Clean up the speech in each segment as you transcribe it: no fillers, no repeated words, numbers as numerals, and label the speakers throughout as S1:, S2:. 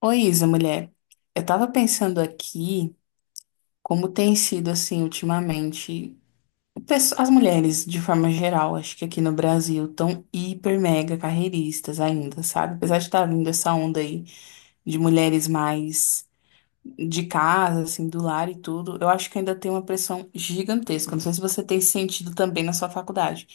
S1: Oi, Isa, mulher. Eu tava pensando aqui como tem sido assim ultimamente. As mulheres, de forma geral, acho que aqui no Brasil, tão hiper mega carreiristas ainda, sabe? Apesar de estar vindo essa onda aí de mulheres mais de casa, assim, do lar e tudo, eu acho que ainda tem uma pressão gigantesca. Não sei se você tem sentido também na sua faculdade.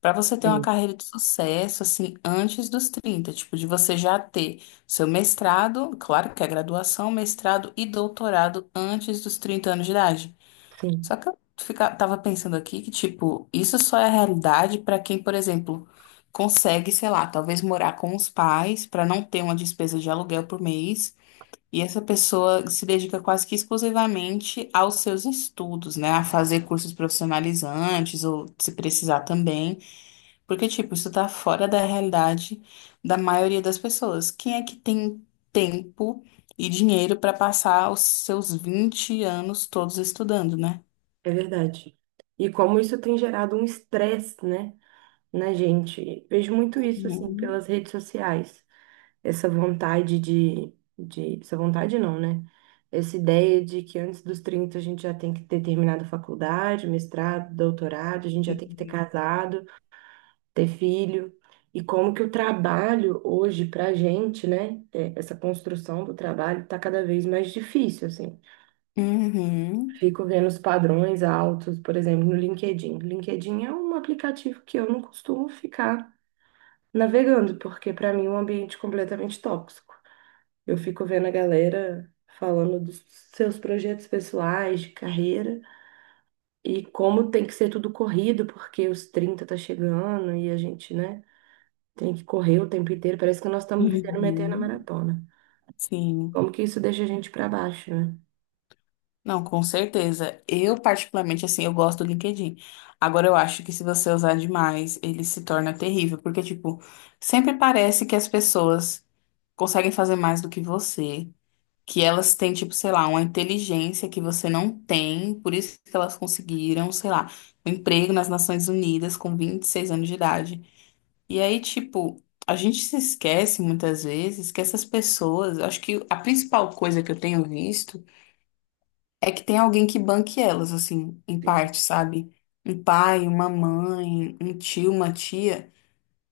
S1: Para você ter uma
S2: Sim,
S1: carreira de sucesso, assim, antes dos 30 tipo, de você já ter seu mestrado, claro que é graduação, mestrado e doutorado antes dos 30 anos de idade.
S2: sim,
S1: Só que eu fica, tava pensando aqui que, tipo, isso só é a realidade para quem, por exemplo, consegue, sei lá, talvez morar com os pais para não ter uma despesa de aluguel por mês e essa pessoa se dedica quase que exclusivamente aos seus estudos, né? A fazer cursos profissionalizantes ou se precisar também, porque, tipo, isso tá fora da realidade da maioria das pessoas. Quem é que tem tempo e dinheiro para passar os seus 20 anos todos estudando, né?
S2: é verdade. E como isso tem gerado um estresse, né, na gente. Vejo muito isso, assim,
S1: Uhum.
S2: pelas redes sociais. Essa vontade de, Essa vontade não, né? Essa ideia de que antes dos 30 a gente já tem que ter terminado faculdade, mestrado, doutorado, a gente já tem que ter
S1: Sim.
S2: casado, ter filho. E como que o trabalho hoje pra gente, né, essa construção do trabalho tá cada vez mais difícil, assim.
S1: Uhum,
S2: Fico vendo os padrões altos, por exemplo, no LinkedIn. LinkedIn é um aplicativo que eu não costumo ficar navegando, porque para mim é um ambiente completamente tóxico. Eu fico vendo a galera falando dos seus projetos pessoais, de carreira, e como tem que ser tudo corrido, porque os 30 tá chegando e a gente, né, tem que correr o tempo inteiro. Parece que nós estamos vivendo uma eterna
S1: uhum,
S2: maratona.
S1: sim.
S2: Como que isso deixa a gente para baixo, né?
S1: Não, com certeza. Eu, particularmente, assim, eu gosto do LinkedIn. Agora, eu acho que se você usar demais, ele se torna terrível, porque, tipo, sempre parece que as pessoas conseguem fazer mais do que você, que elas têm, tipo, sei lá, uma inteligência que você não tem, por isso que elas conseguiram, sei lá, um emprego nas Nações Unidas com 26 anos de idade. E aí, tipo, a gente se esquece muitas vezes que essas pessoas, acho que a principal coisa que eu tenho visto. É que tem alguém que banque elas, assim, em
S2: Sim.
S1: parte, sabe? Um pai, uma mãe, um tio, uma tia,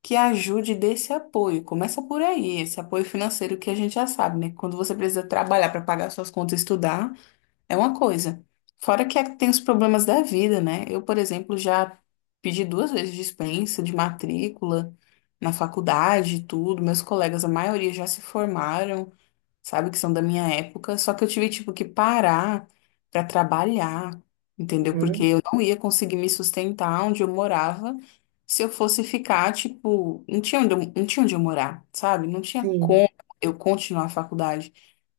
S1: que ajude e dê esse apoio. Começa por aí, esse apoio financeiro que a gente já sabe, né? Quando você precisa trabalhar para pagar suas contas e estudar, é uma coisa. Tem os problemas da vida, né? Eu, por exemplo, já pedi duas vezes dispensa de matrícula na faculdade e tudo. Meus colegas, a maioria já se formaram sabe? Que são da minha época. Só que eu tive, tipo, que parar pra trabalhar, entendeu? Porque
S2: Uhum.
S1: eu não ia conseguir me sustentar onde eu morava se eu fosse ficar, tipo, não tinha onde eu morar, sabe? Não tinha
S2: Sim.
S1: como eu continuar a faculdade.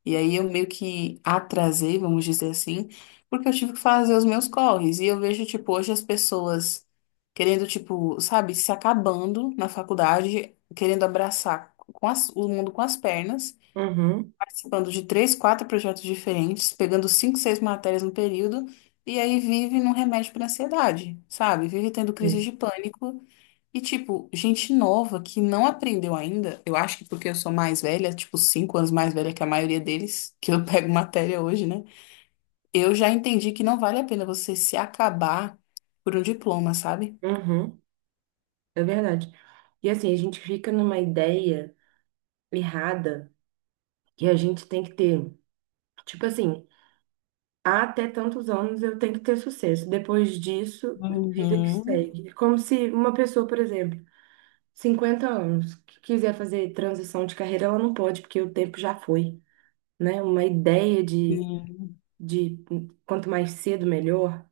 S1: E aí eu meio que atrasei, vamos dizer assim, porque eu tive que fazer os meus corres. E eu vejo, tipo, hoje as pessoas querendo, tipo, sabe, se acabando na faculdade, querendo abraçar o mundo com as pernas
S2: Uhum.
S1: participando de três, quatro projetos diferentes, pegando cinco, seis matérias no período, e aí vive num remédio para ansiedade, sabe? Vive tendo crise
S2: Sim.
S1: de pânico. E, tipo, gente nova que não aprendeu ainda, eu acho que porque eu sou mais velha, tipo, 5 anos mais velha que a maioria deles, que eu pego matéria hoje, né? Eu já entendi que não vale a pena você se acabar por um diploma, sabe?
S2: Uhum. É verdade. E assim, a gente fica numa ideia errada que a gente tem que ter. Tipo assim, "Ah, até tantos anos eu tenho que ter sucesso. Depois disso, vida que
S1: Uhum.
S2: segue." É como se uma pessoa, por exemplo, 50 anos, que quiser fazer transição de carreira, ela não pode, porque o tempo já foi, né? Uma ideia de, de quanto mais cedo, melhor,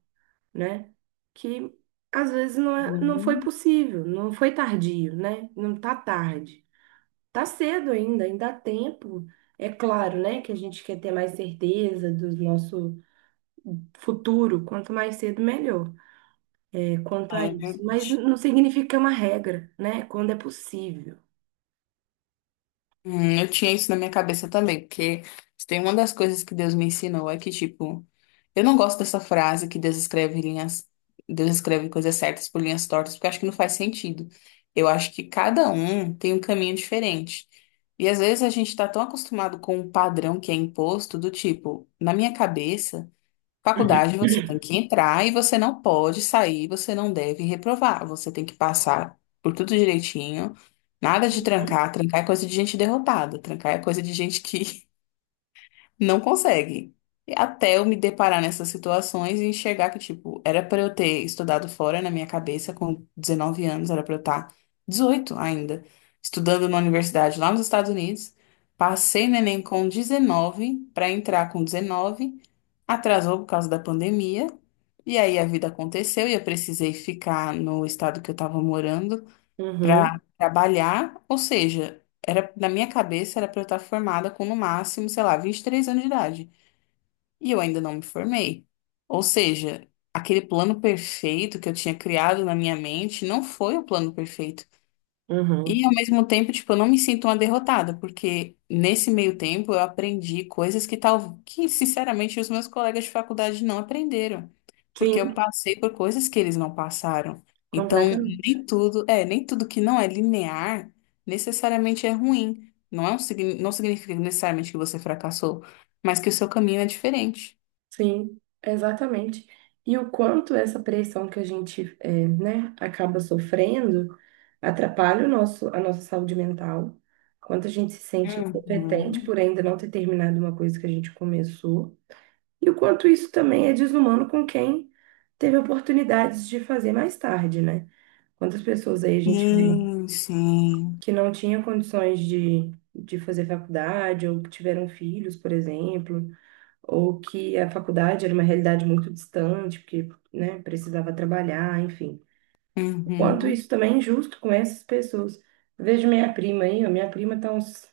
S2: né? Que às vezes não foi
S1: Uhum.
S2: possível, não foi tardio, né? Não tá tarde. Tá cedo ainda, ainda há tempo. É claro, né, que a gente quer ter mais certeza do nosso futuro, quanto mais cedo, melhor. É, quanto a
S1: É
S2: isso. Mas
S1: verdade.
S2: não significa que é uma regra, né? Quando é possível.
S1: Eu tinha isso na minha cabeça também, porque se tem uma das coisas que Deus me ensinou é que, tipo, eu não gosto dessa frase que Deus escreve linhas, Deus escreve coisas certas por linhas tortas, porque eu acho que não faz sentido. Eu acho que cada um tem um caminho diferente. E às vezes a gente tá tão acostumado com um padrão que é imposto, do tipo, na minha cabeça. Faculdade você tem que entrar e você não pode sair, você não deve reprovar. Você tem que passar por tudo direitinho. Nada de trancar. Trancar é coisa de gente derrotada. Trancar é coisa de gente que não consegue. E até eu me deparar nessas situações e enxergar que, tipo, era pra eu ter estudado fora na minha cabeça com 19 anos, era pra eu estar 18 ainda, estudando numa universidade lá nos Estados Unidos. Passei no Enem com 19 pra entrar com 19. Atrasou por causa da pandemia. E aí a vida aconteceu e eu precisei ficar no estado que eu estava morando para
S2: Uhum,
S1: trabalhar. Ou seja, era na minha cabeça era para eu estar formada com no máximo, sei lá, 23 anos de idade. E eu ainda não me formei. Ou seja, aquele plano perfeito que eu tinha criado na minha mente não foi o plano perfeito.
S2: uhum.
S1: E ao mesmo tempo, tipo, eu não me sinto uma derrotada, porque nesse meio tempo eu aprendi coisas que tal que sinceramente os meus colegas de faculdade não aprenderam, porque eu
S2: Sim,
S1: passei por coisas que eles não passaram. Então,
S2: completamente.
S1: nem tudo que não é linear necessariamente é ruim. Não significa necessariamente que você fracassou, mas que o seu caminho é diferente.
S2: Sim, exatamente. E o quanto essa pressão que a gente, né, acaba sofrendo atrapalha a nossa saúde mental. Quanto a gente se sente incompetente
S1: Uhum.
S2: por ainda não ter terminado uma coisa que a gente começou. E o quanto isso também é desumano com quem teve oportunidades de fazer mais tarde, né? Quantas pessoas aí a gente vê
S1: Sim, sim.
S2: que não tinham condições de fazer faculdade, ou que tiveram filhos, por exemplo, ou que a faculdade era uma realidade muito distante, porque, né, precisava trabalhar, enfim. O quanto
S1: Uhum.
S2: isso também é injusto com essas pessoas. Eu vejo minha prima aí, ó, minha prima está uns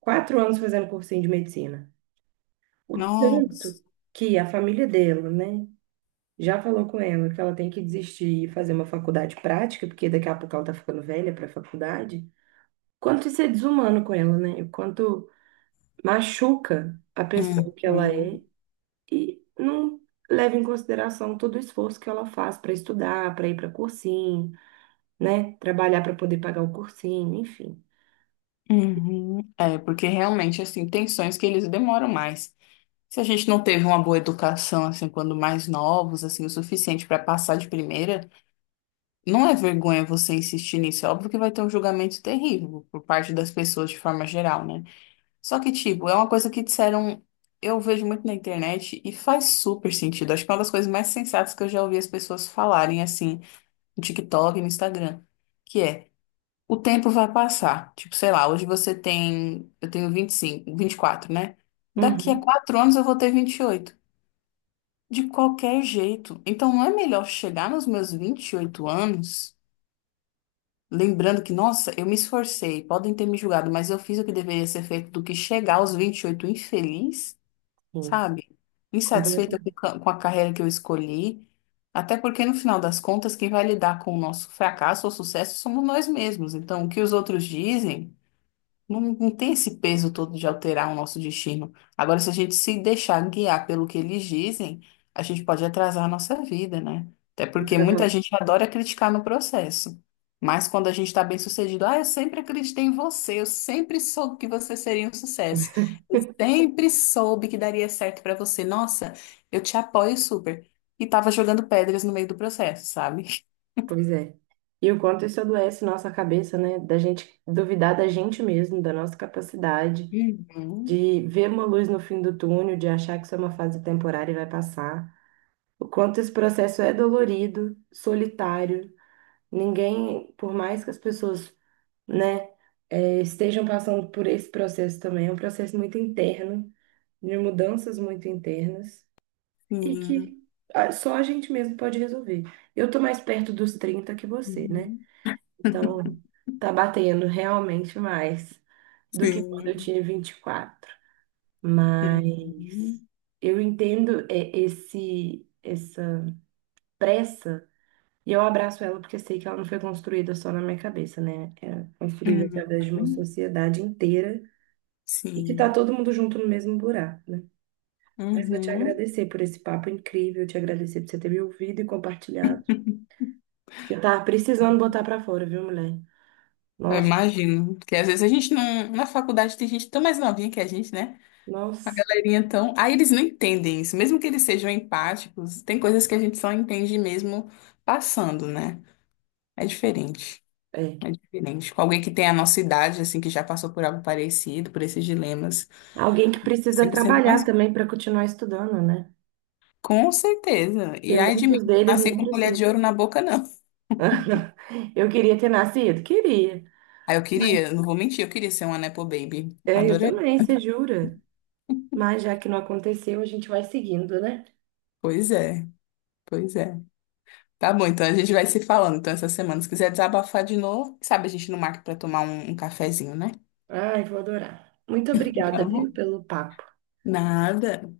S2: 4 anos fazendo cursinho de medicina. O tanto
S1: Nossa.
S2: que a família dela, né? Já falou com ela que ela tem que desistir e fazer uma faculdade prática, porque daqui a pouco ela tá ficando velha para faculdade. Quanto isso é desumano com ela, né? O quanto machuca a pessoa que ela
S1: Uhum.
S2: é e não leva em consideração todo o esforço que ela faz para estudar, para ir para cursinho, né? Trabalhar para poder pagar o cursinho, enfim.
S1: Uhum. É, porque realmente, assim, tem sonhos que eles demoram mais. Se a gente não teve uma boa educação, assim, quando mais novos, assim, o suficiente para passar de primeira, não é vergonha você insistir nisso. É óbvio que vai ter um julgamento terrível por parte das pessoas de forma geral, né? Só que, tipo, é uma coisa que disseram, eu vejo muito na internet e faz super sentido. Acho que é uma das coisas mais sensatas que eu já ouvi as pessoas falarem, assim, no TikTok e no Instagram. Que é o tempo vai passar. Tipo, sei lá, hoje você tem. Eu tenho 25, 24, né? Daqui a
S2: Uhum,
S1: quatro anos eu vou ter 28. De qualquer jeito. Então não é melhor chegar nos meus 28 anos, lembrando que, nossa, eu me esforcei, podem ter me julgado, mas eu fiz o que deveria ser feito, do que chegar aos 28 infeliz,
S2: sim,
S1: sabe? Insatisfeita
S2: completamente.
S1: com a carreira que eu escolhi. Até porque, no final das contas, quem vai lidar com o nosso fracasso ou sucesso somos nós mesmos. Então, o que os outros dizem. Não tem esse peso todo de alterar o nosso destino. Agora, se a gente se deixar guiar pelo que eles dizem, a gente pode atrasar a nossa vida, né? Até porque muita
S2: Atrasando-
S1: gente adora criticar no processo. Mas quando a gente está bem sucedido, ah, eu sempre acreditei em você, eu sempre soube que você seria um sucesso. Eu sempre soube que daria certo para você. Nossa, eu te apoio super. E tava jogando pedras no meio do processo, sabe?
S2: Pois é. E o quanto isso adoece nossa cabeça, né? Da gente duvidar da gente mesmo, da nossa capacidade. De ver uma luz no fim do túnel, de achar que isso é uma fase temporária e vai passar. O quanto esse processo é dolorido, solitário. Ninguém, por mais que as pessoas, né, estejam passando por esse processo também, é um processo muito interno, de mudanças muito internas, e
S1: Uhum. Sim.
S2: que só a gente mesmo pode resolver. Eu tô mais perto dos 30 que você, né?
S1: Uhum.
S2: Então, tá batendo realmente mais do que quando eu
S1: Sim.
S2: tinha 24. Mas
S1: Uhum.
S2: eu entendo esse essa pressa e eu abraço ela porque sei que ela não foi construída só na minha cabeça, né? É construída
S1: Uhum.
S2: através de uma sociedade inteira e que tá
S1: Sim.
S2: todo mundo junto no mesmo buraco, né? Mas vou te
S1: Uhum.
S2: agradecer por esse papo incrível, te agradecer por você ter me ouvido e compartilhado, porque eu tava precisando botar pra fora, viu, mulher?
S1: Eu
S2: Nossa,
S1: imagino. Porque às vezes a gente não. Na faculdade tem gente tão mais novinha que a gente, né? A
S2: nossa,
S1: galerinha tão. Aí eles não entendem isso. Mesmo que eles sejam empáticos, tem coisas que a gente só entende mesmo passando, né? É diferente.
S2: é.
S1: É diferente. Com alguém que tem a nossa idade, assim, que já passou por algo parecido, por esses dilemas,
S2: Alguém que precisa
S1: sempre sendo
S2: trabalhar
S1: mais.
S2: também para continuar estudando, né?
S1: Com certeza.
S2: Porque
S1: E ai de mim,
S2: muitos
S1: não
S2: deles
S1: nasci
S2: não
S1: com colher
S2: precisam.
S1: de ouro na boca, não.
S2: Eu queria ter nascido? Queria.
S1: Aí eu
S2: Mas-
S1: queria, não vou mentir, eu queria ser uma Nepo Baby.
S2: É, eu também, você jura? Mas já que não aconteceu, a gente vai seguindo, né?
S1: Pois é, pois é. Tá bom, então a gente vai se falando. Então, essa semana, se quiser desabafar de novo, sabe, a gente não marca pra tomar um cafezinho, né?
S2: Ai, vou adorar. Muito obrigada,
S1: Tá bom.
S2: viu, pelo papo.
S1: Nada.